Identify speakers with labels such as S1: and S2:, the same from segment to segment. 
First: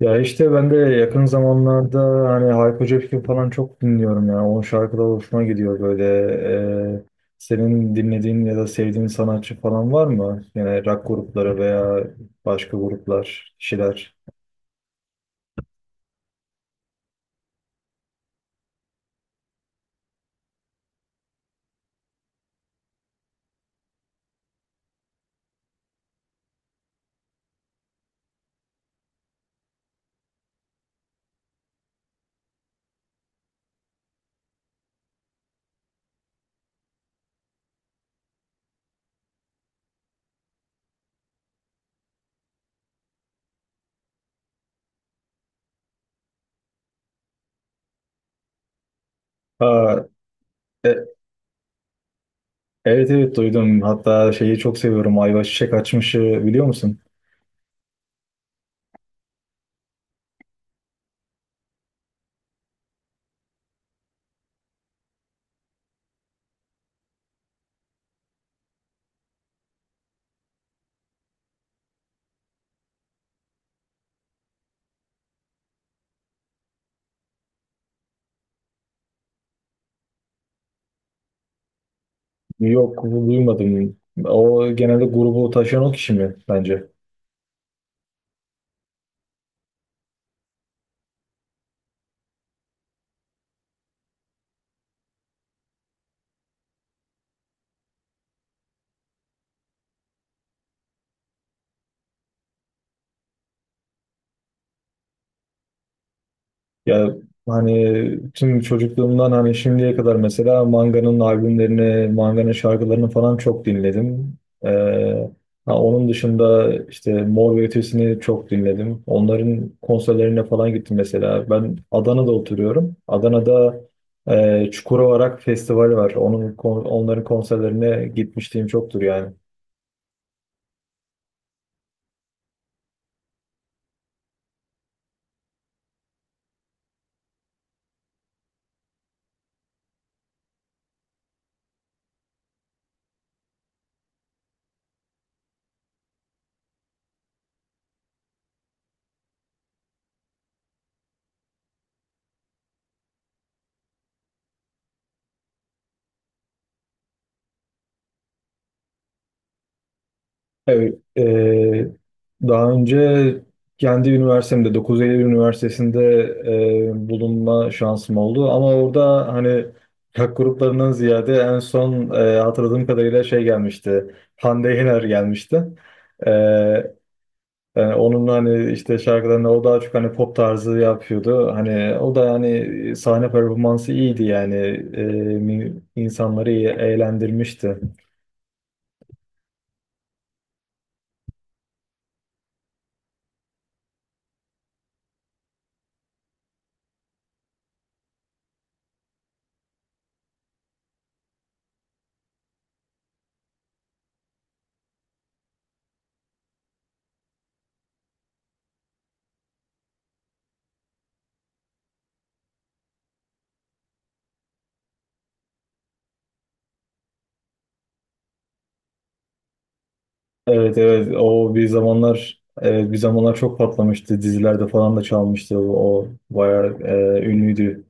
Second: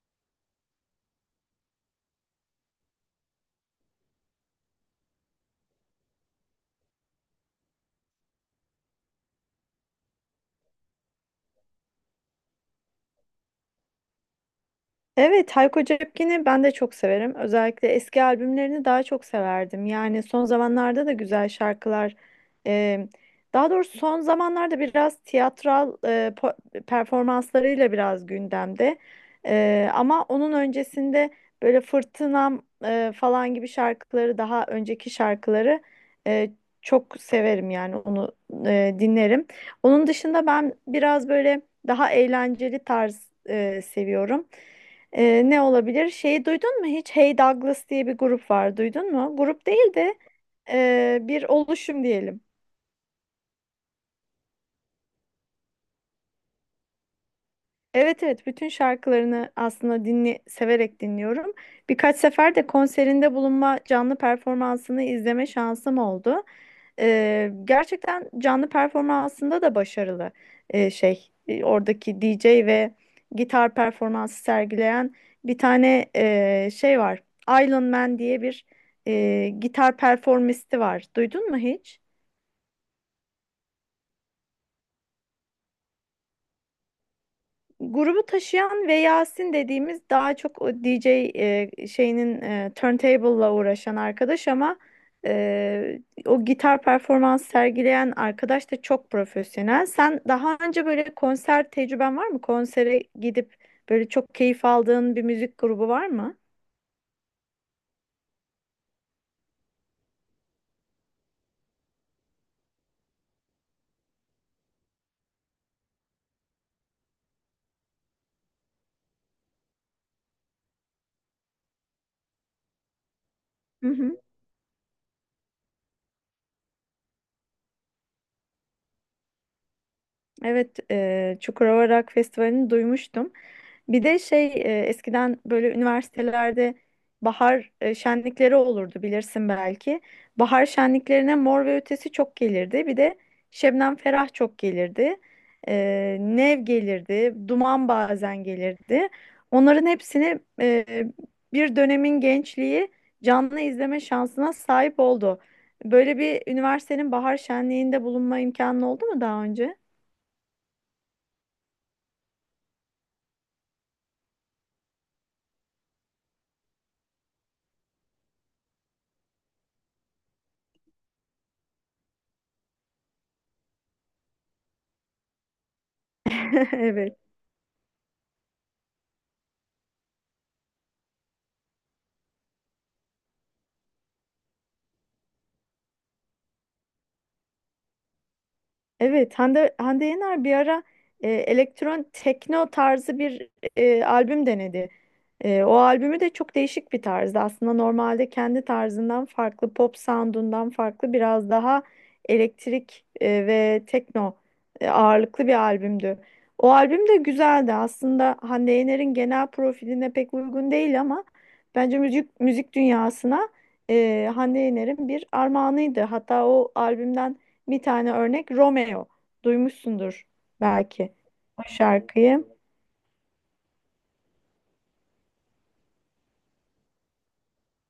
S1: Ya işte ben de yakın zamanlarda hani Hayko Cepkin falan çok dinliyorum ya. Onun şarkıları hoşuma gidiyor böyle. Ee, Senin dinlediğin ya da sevdiğin sanatçı falan var mı? Yani rock grupları veya başka gruplar, kişiler.
S2: Evet, Hayko Cepkin'i ben de çok severim. Özellikle eski albümlerini daha çok severdim. Yani son zamanlarda da güzel şarkılar. e, Daha doğrusu son zamanlarda biraz tiyatral performanslarıyla biraz gündemde. Ama onun öncesinde böyle Fırtınam falan gibi şarkıları, daha önceki şarkıları e, çok severim yani onu dinlerim. Onun dışında ben biraz böyle daha eğlenceli tarz seviyorum. Ne olabilir? Şeyi duydun mu hiç? Hey Douglas diye bir grup var. Duydun mu? Grup
S1: Aa,
S2: değil de
S1: e-
S2: bir oluşum diyelim.
S1: evet evet, duydum. Hatta şeyi çok seviyorum. Ayva Çiçek Açmış'ı biliyor musun?
S2: Evet evet bütün şarkılarını aslında severek dinliyorum. Birkaç sefer de konserinde bulunma, canlı performansını izleme şansım oldu. Gerçekten canlı performansında da başarılı oradaki DJ ve gitar performansı sergileyen bir tane şey var. Island Man diye bir gitar performisti var. Duydun mu hiç?
S1: Yok, duymadım. O genelde grubu taşıyan o kişi mi bence?
S2: Grubu taşıyan ve Yasin dediğimiz daha çok o DJ şeyinin turntable'la uğraşan arkadaş ama e, o gitar performans sergileyen arkadaş da çok profesyonel. Sen daha önce böyle konser tecrüben var mı? Konsere gidip böyle çok keyif aldığın bir müzik grubu var mı?
S1: Ya hani tüm çocukluğumdan hani şimdiye kadar mesela Manga'nın albümlerini, Manga'nın şarkılarını falan çok dinledim. Ee, ha, Onun dışında işte Mor ve Ötesi'ni çok dinledim. Onların konserlerine falan gittim mesela. Ben Adana'da oturuyorum. Adana'da
S2: Hı hı.
S1: Çukurova Rock Festivali var. Onların konserlerine gitmişliğim çoktur yani.
S2: Evet, Çukurova Rock Festivali'ni duymuştum. Bir de eskiden böyle üniversitelerde bahar şenlikleri olurdu bilirsin belki. Bahar şenliklerine Mor ve Ötesi çok gelirdi. Bir de Şebnem Ferah çok gelirdi. E, Nev gelirdi. Duman bazen gelirdi. Onların hepsini bir dönemin gençliği canlı izleme şansına sahip oldu. Böyle bir üniversitenin bahar şenliğinde bulunma imkanı oldu mu daha önce?
S1: Evet, daha önce kendi üniversitemde 9 Eylül Üniversitesi'nde bulunma şansım oldu. Ama orada hani rock gruplarından ziyade en son hatırladığım kadarıyla şey gelmişti. Hande Yener gelmişti. Eee,
S2: Evet.
S1: Yani onun hani işte şarkılarını o daha çok hani pop tarzı yapıyordu. Hani o da hani sahne performansı iyiydi yani. İnsanları iyi eğlendirmişti.
S2: Evet, Hande Yener bir ara elektron tekno tarzı bir albüm denedi. O albümü de çok değişik bir tarzdı. Aslında normalde kendi tarzından farklı, pop sound'undan farklı biraz daha elektrik ve tekno ağırlıklı bir albümdü. O albüm de güzeldi. Aslında Hande Yener'in genel profiline pek uygun değil ama bence müzik dünyasına Hande Yener'in bir armağanıydı. Hatta o albümden bir tane örnek Romeo. Duymuşsundur
S1: Evet
S2: belki
S1: evet, o
S2: o
S1: bir zamanlar,
S2: şarkıyı.
S1: evet, bir zamanlar çok patlamıştı, dizilerde falan da çalmıştı o bayağı ünlüydü.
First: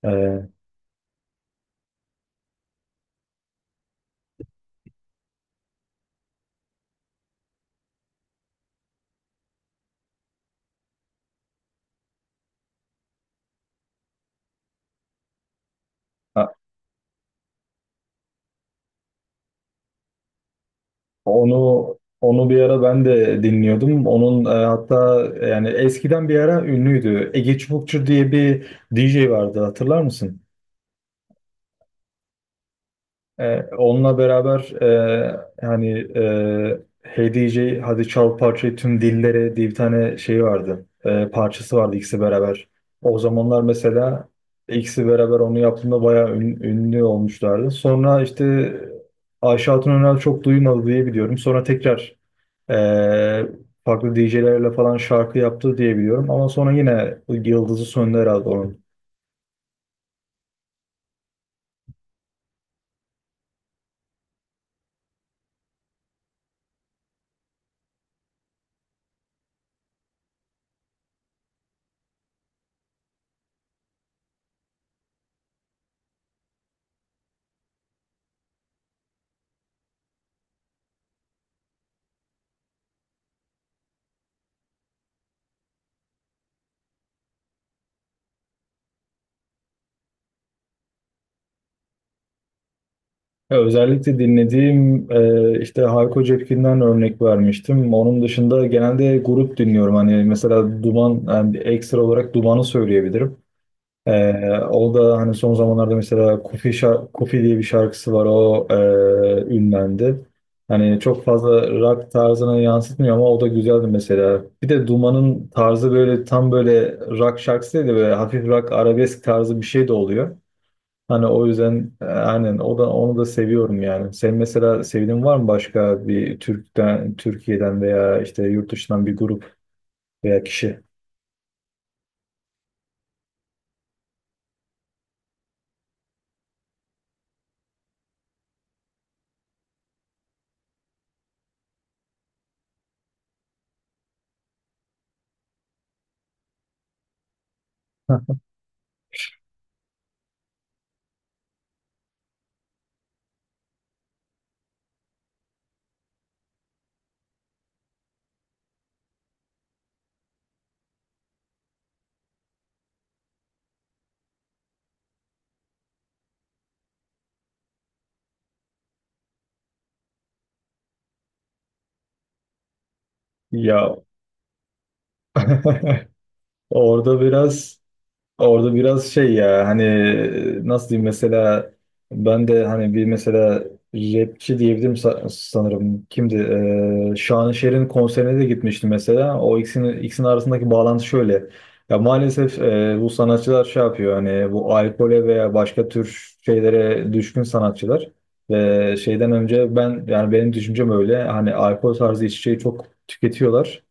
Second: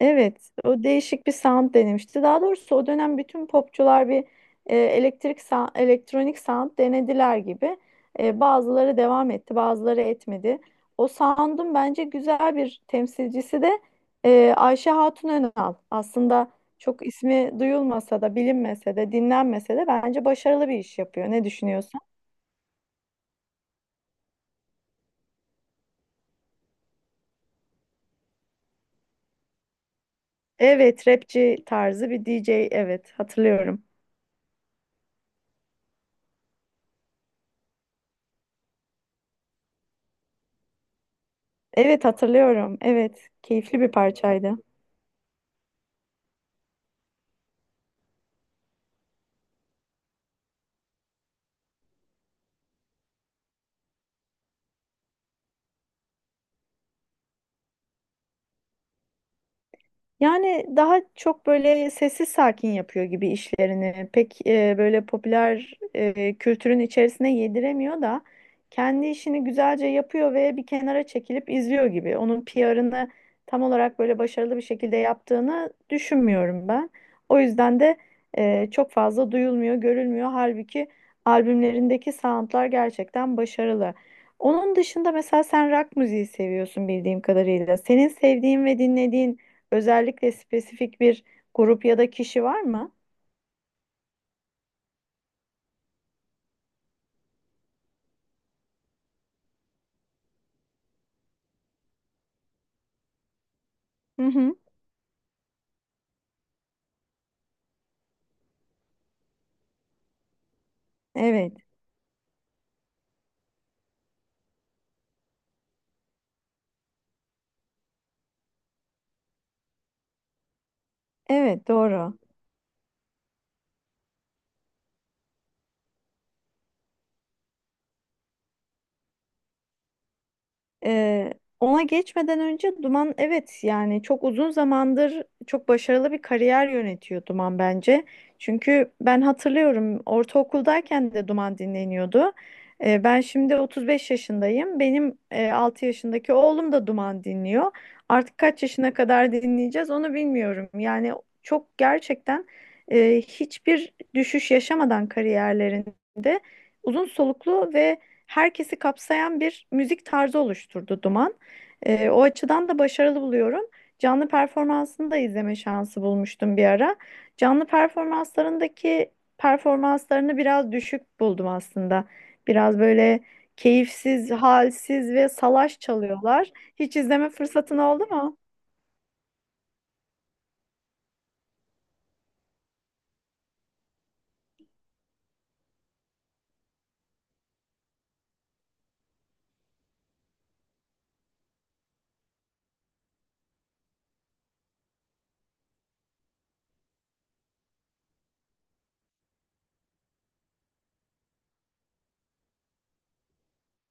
S2: Evet,
S1: E,
S2: o değişik bir sound denemişti. Daha doğrusu o dönem bütün popçular bir elektronik sound denediler gibi. Bazıları devam etti, bazıları etmedi. O sound'un bence güzel bir temsilcisi de Ayşe Hatun Önal. Aslında
S1: ha-
S2: çok ismi duyulmasa da, bilinmese de, dinlenmese de bence başarılı bir iş yapıyor. Ne
S1: onu
S2: düşünüyorsun?
S1: onu bir ara ben de dinliyordum. Onun hatta yani eskiden bir ara ünlüydü. Ege Çubukçu diye bir DJ vardı, hatırlar mısın?
S2: Evet, rapçi tarzı bir DJ. Evet, hatırlıyorum.
S1: Onunla beraber hani Hey DJ Hadi Çal Parçayı Tüm Dillere diye bir tane şey vardı. Parçası vardı
S2: Evet,
S1: ikisi beraber.
S2: hatırlıyorum.
S1: O
S2: Evet,
S1: zamanlar
S2: keyifli bir
S1: mesela
S2: parçaydı.
S1: ikisi beraber onu yaptığında bayağı ünlü olmuşlardı. Sonra işte Ayşe Hatun Önal çok duymadı diye biliyorum. Sonra tekrar e, farklı DJ'lerle falan şarkı yaptı diye biliyorum. Ama sonra yine yıldızı söndü herhalde.
S2: Yani daha çok böyle sessiz sakin yapıyor gibi işlerini. Pek böyle popüler kültürün içerisine yediremiyor da kendi işini güzelce yapıyor ve bir kenara çekilip izliyor gibi. Onun PR'ını tam olarak böyle başarılı bir şekilde yaptığını düşünmüyorum ben. O yüzden de çok fazla duyulmuyor, görülmüyor. Halbuki albümlerindeki soundlar gerçekten başarılı. Onun dışında mesela sen rock müziği seviyorsun bildiğim kadarıyla. Senin sevdiğin ve dinlediğin özellikle spesifik bir grup ya da kişi var mı?
S1: Ya özellikle dinlediğim işte Hayko Cepkin'den örnek vermiştim. Onun dışında genelde grup dinliyorum. Hani mesela Duman, yani ekstra olarak Duman'ı söyleyebilirim.
S2: Hı
S1: E,
S2: hı.
S1: O da hani son zamanlarda mesela Kufi diye bir şarkısı var. O ünlendi. Hani çok
S2: Evet.
S1: fazla rock tarzına yansıtmıyor ama o da güzeldi mesela. Bir de Duman'ın tarzı böyle tam böyle rock şarkısı değil de böyle hafif rock arabesk tarzı bir şey de oluyor. Hani o
S2: Evet,
S1: yüzden
S2: doğru.
S1: aynen o da onu da seviyorum yani. Sen mesela sevdiğin var mı başka bir Türk'ten, Türkiye'den veya işte yurt dışından bir grup veya kişi?
S2: Ee, ona geçmeden önce Duman, evet, yani çok uzun zamandır çok başarılı bir kariyer yönetiyor Duman bence. Çünkü ben hatırlıyorum, ortaokuldayken de Duman dinleniyordu. Ben şimdi 35 yaşındayım. Benim 6 yaşındaki oğlum da Duman dinliyor.
S1: Heh.
S2: Artık kaç yaşına kadar dinleyeceğiz onu bilmiyorum. Yani çok gerçekten hiçbir düşüş yaşamadan kariyerlerinde uzun soluklu ve herkesi kapsayan bir müzik tarzı oluşturdu Duman. O açıdan da başarılı buluyorum. Canlı performansını da izleme şansı bulmuştum bir ara. Canlı performanslarındaki performanslarını biraz düşük buldum aslında. Biraz böyle
S1: Ya
S2: keyifsiz, halsiz ve salaş çalıyorlar. Hiç
S1: orada
S2: izleme fırsatın
S1: biraz
S2: oldu mu?
S1: Orada biraz şey ya hani, nasıl diyeyim, mesela ben de hani bir mesela rapçi diyebilirim sanırım. Kimdi? Şanışer'in konserine de gitmiştim mesela. O ikisinin arasındaki bağlantı şöyle. Ya maalesef bu sanatçılar şey yapıyor hani, bu alkole veya başka tür şeylere düşkün sanatçılar. Ve şeyden önce ben, yani benim düşüncem öyle hani, alkol tarzı içeceği çok tüketiyorlar.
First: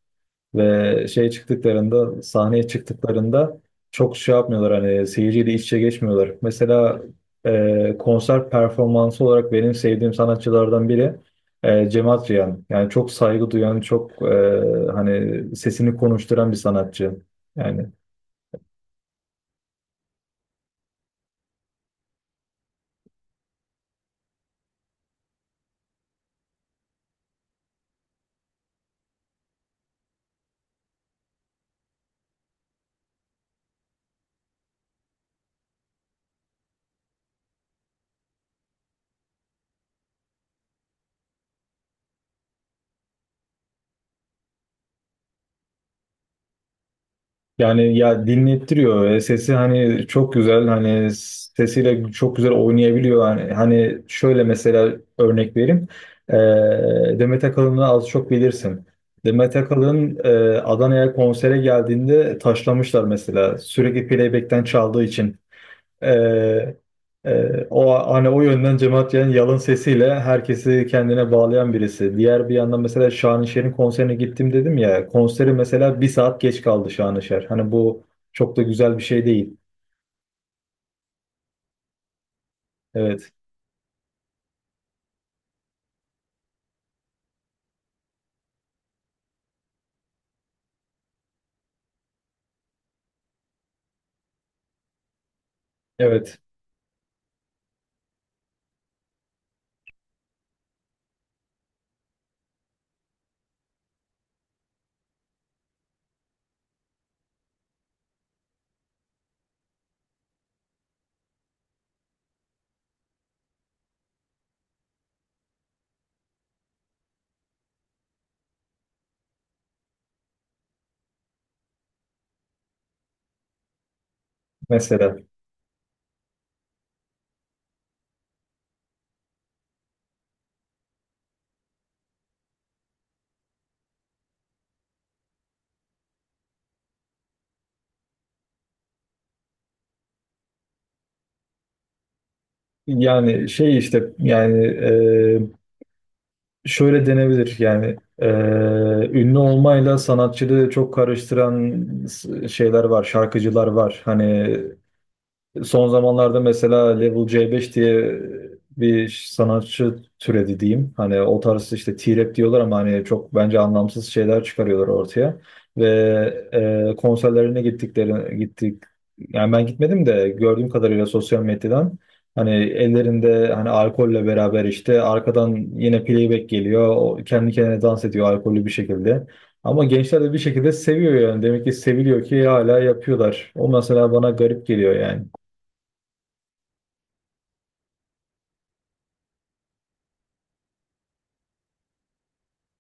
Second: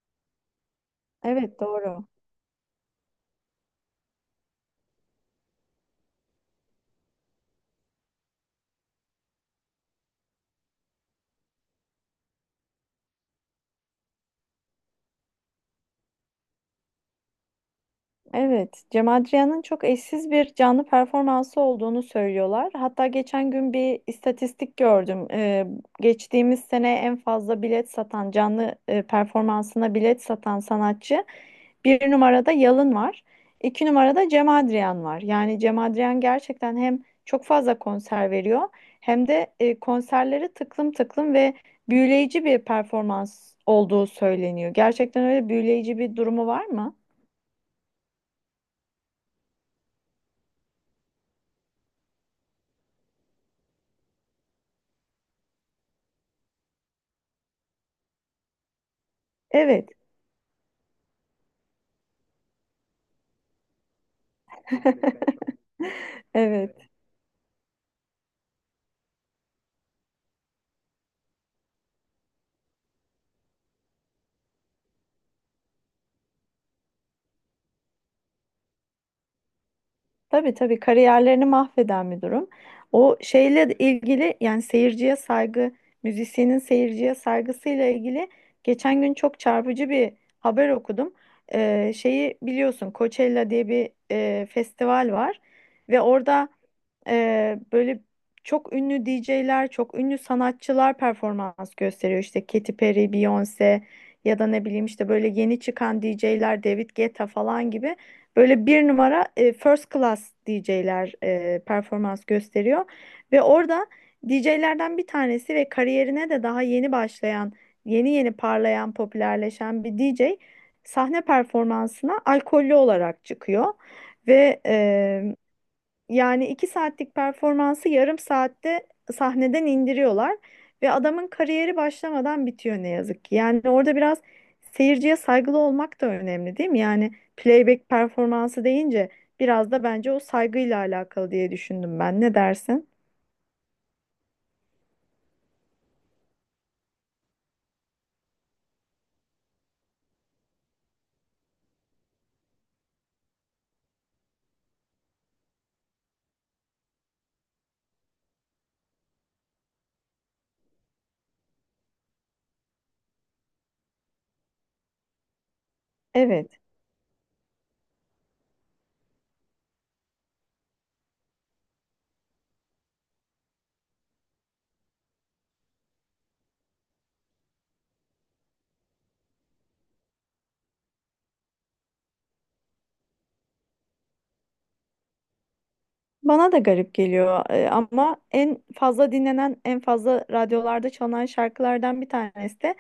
S1: Ve şey
S2: Evet, doğru.
S1: çıktıklarında, sahneye çıktıklarında çok şey yapmıyorlar hani, seyirciyle iç içe geçmiyorlar. Mesela konser performansı olarak benim sevdiğim sanatçılardan biri Cem Adrian. Yani çok saygı duyan, çok hani sesini konuşturan bir sanatçı. Yani
S2: Evet, Cem Adrian'ın çok eşsiz bir canlı performansı olduğunu söylüyorlar. Hatta geçen gün bir istatistik gördüm. Geçtiğimiz sene en fazla bilet satan, canlı performansına bilet satan sanatçı bir numarada Yalın var. 2 numarada Cem Adrian var. Yani Cem Adrian gerçekten hem çok fazla konser veriyor hem de konserleri tıklım tıklım ve büyüleyici bir performans olduğu söyleniyor. Gerçekten öyle büyüleyici bir durumu var mı?
S1: Yani ya, dinlettiriyor. Sesi hani çok güzel, hani sesiyle çok güzel oynayabiliyor. Hani şöyle mesela örnek vereyim. Demet Akalın'ı az çok bilirsin. Demet
S2: Evet.
S1: Akalın Adana'ya konsere geldiğinde taşlamışlar mesela. Sürekli playback'ten çaldığı için. Ee,
S2: Evet.
S1: O hani o yönden cemaat Can yalın sesiyle herkesi kendine bağlayan birisi. Diğer bir yandan mesela Şanışer'in konserine gittim dedim ya. Konseri mesela bir saat geç kaldı Şanışer. Hani bu çok da güzel bir şey değil.
S2: Tabii, tabii, kariyerlerini mahveden bir durum. O
S1: Evet.
S2: şeyle de ilgili, yani seyirciye saygı, müzisyenin seyirciye saygısıyla ilgili geçen gün çok çarpıcı bir haber okudum. Şeyi biliyorsun, Coachella diye bir festival var ve
S1: Evet.
S2: orada böyle çok ünlü DJ'ler, çok ünlü sanatçılar performans gösteriyor. İşte Katy Perry, Beyoncé ya da ne bileyim işte böyle yeni çıkan DJ'ler, David Guetta falan gibi böyle bir numara first class DJ'ler performans gösteriyor. Ve orada DJ'lerden bir tanesi ve kariyerine de daha yeni başlayan, yeni yeni parlayan, popülerleşen bir DJ sahne performansına alkollü olarak çıkıyor. Ve
S1: Mesela
S2: yani 2 saatlik performansı yarım saatte sahneden indiriyorlar ve adamın kariyeri başlamadan bitiyor ne yazık ki. Yani orada biraz seyirciye saygılı olmak da önemli değil mi? Yani playback performansı deyince biraz da bence o saygıyla alakalı diye düşündüm ben. Ne dersin?
S1: yani şey işte yani şöyle denebilir yani, ünlü olmayla sanatçılığı çok karıştıran şeyler var, şarkıcılar var. Hani son zamanlarda mesela Level C5 diye bir sanatçı türedi diyeyim. Hani o tarz işte T-rap diyorlar ama hani çok bence anlamsız şeyler çıkarıyorlar ortaya. Ve
S2: Evet.
S1: konserlerine gittikleri gittik. Yani ben gitmedim de gördüğüm kadarıyla sosyal medyadan hani ellerinde, hani alkolle beraber işte arkadan yine playback geliyor. O kendi kendine dans ediyor alkollü bir şekilde. Ama gençler de bir şekilde seviyor yani. Demek ki seviliyor ki hala yapıyorlar. O mesela bana garip geliyor yani.
S2: Bana da garip geliyor ama en fazla dinlenen, en fazla radyolarda çalınan şarkılardan bir tanesi de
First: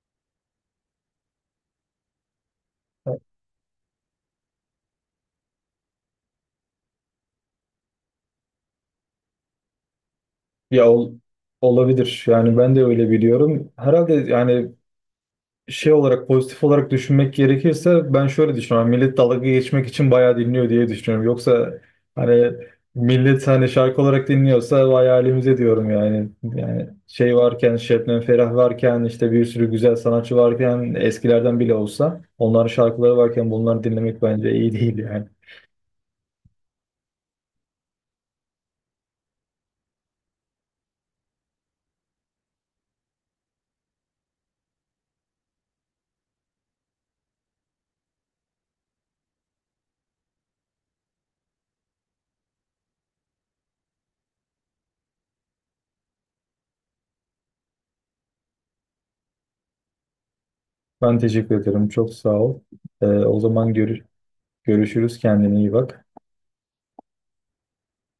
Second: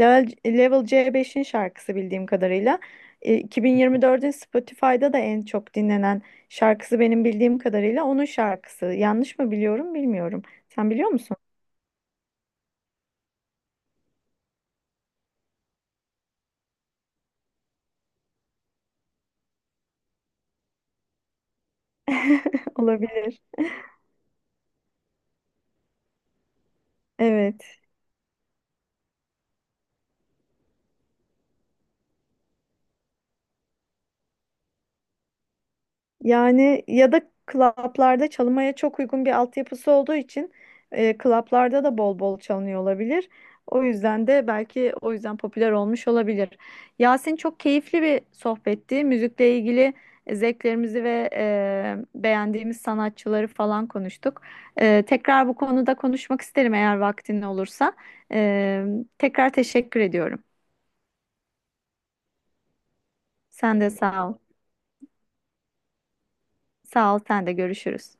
S2: Level C5'in şarkısı bildiğim kadarıyla. 2024'ün Spotify'da da en çok dinlenen şarkısı benim bildiğim kadarıyla onun şarkısı. Yanlış mı biliyorum bilmiyorum.
S1: Ya
S2: Sen biliyor musun?
S1: olabilir. Yani ben de öyle biliyorum. Herhalde yani şey olarak, pozitif olarak düşünmek gerekirse ben şöyle düşünüyorum. Millet dalga geçmek için bayağı dinliyor diye düşünüyorum. Yoksa hani,
S2: Olabilir.
S1: millet hani şarkı olarak dinliyorsa vay halimize diyorum yani. Yani şey varken,
S2: Evet.
S1: Şebnem Ferah varken, işte bir sürü güzel sanatçı varken, eskilerden bile olsa onların şarkıları varken bunları dinlemek bence iyi değil yani.
S2: Yani ya da klaplarda çalmaya çok uygun bir altyapısı olduğu için klaplarda da bol bol çalınıyor olabilir. O yüzden de belki o yüzden popüler olmuş olabilir. Yasin, çok keyifli bir sohbetti. Müzikle ilgili zevklerimizi ve beğendiğimiz sanatçıları falan konuştuk. Tekrar bu konuda konuşmak isterim eğer vaktin olursa. E, tekrar teşekkür ediyorum.
S1: Ben teşekkür ederim. Çok sağ ol. O zaman
S2: Sen de sağ ol.
S1: görüşürüz. Kendine iyi bak.
S2: Sağ ol, sen de görüşürüz.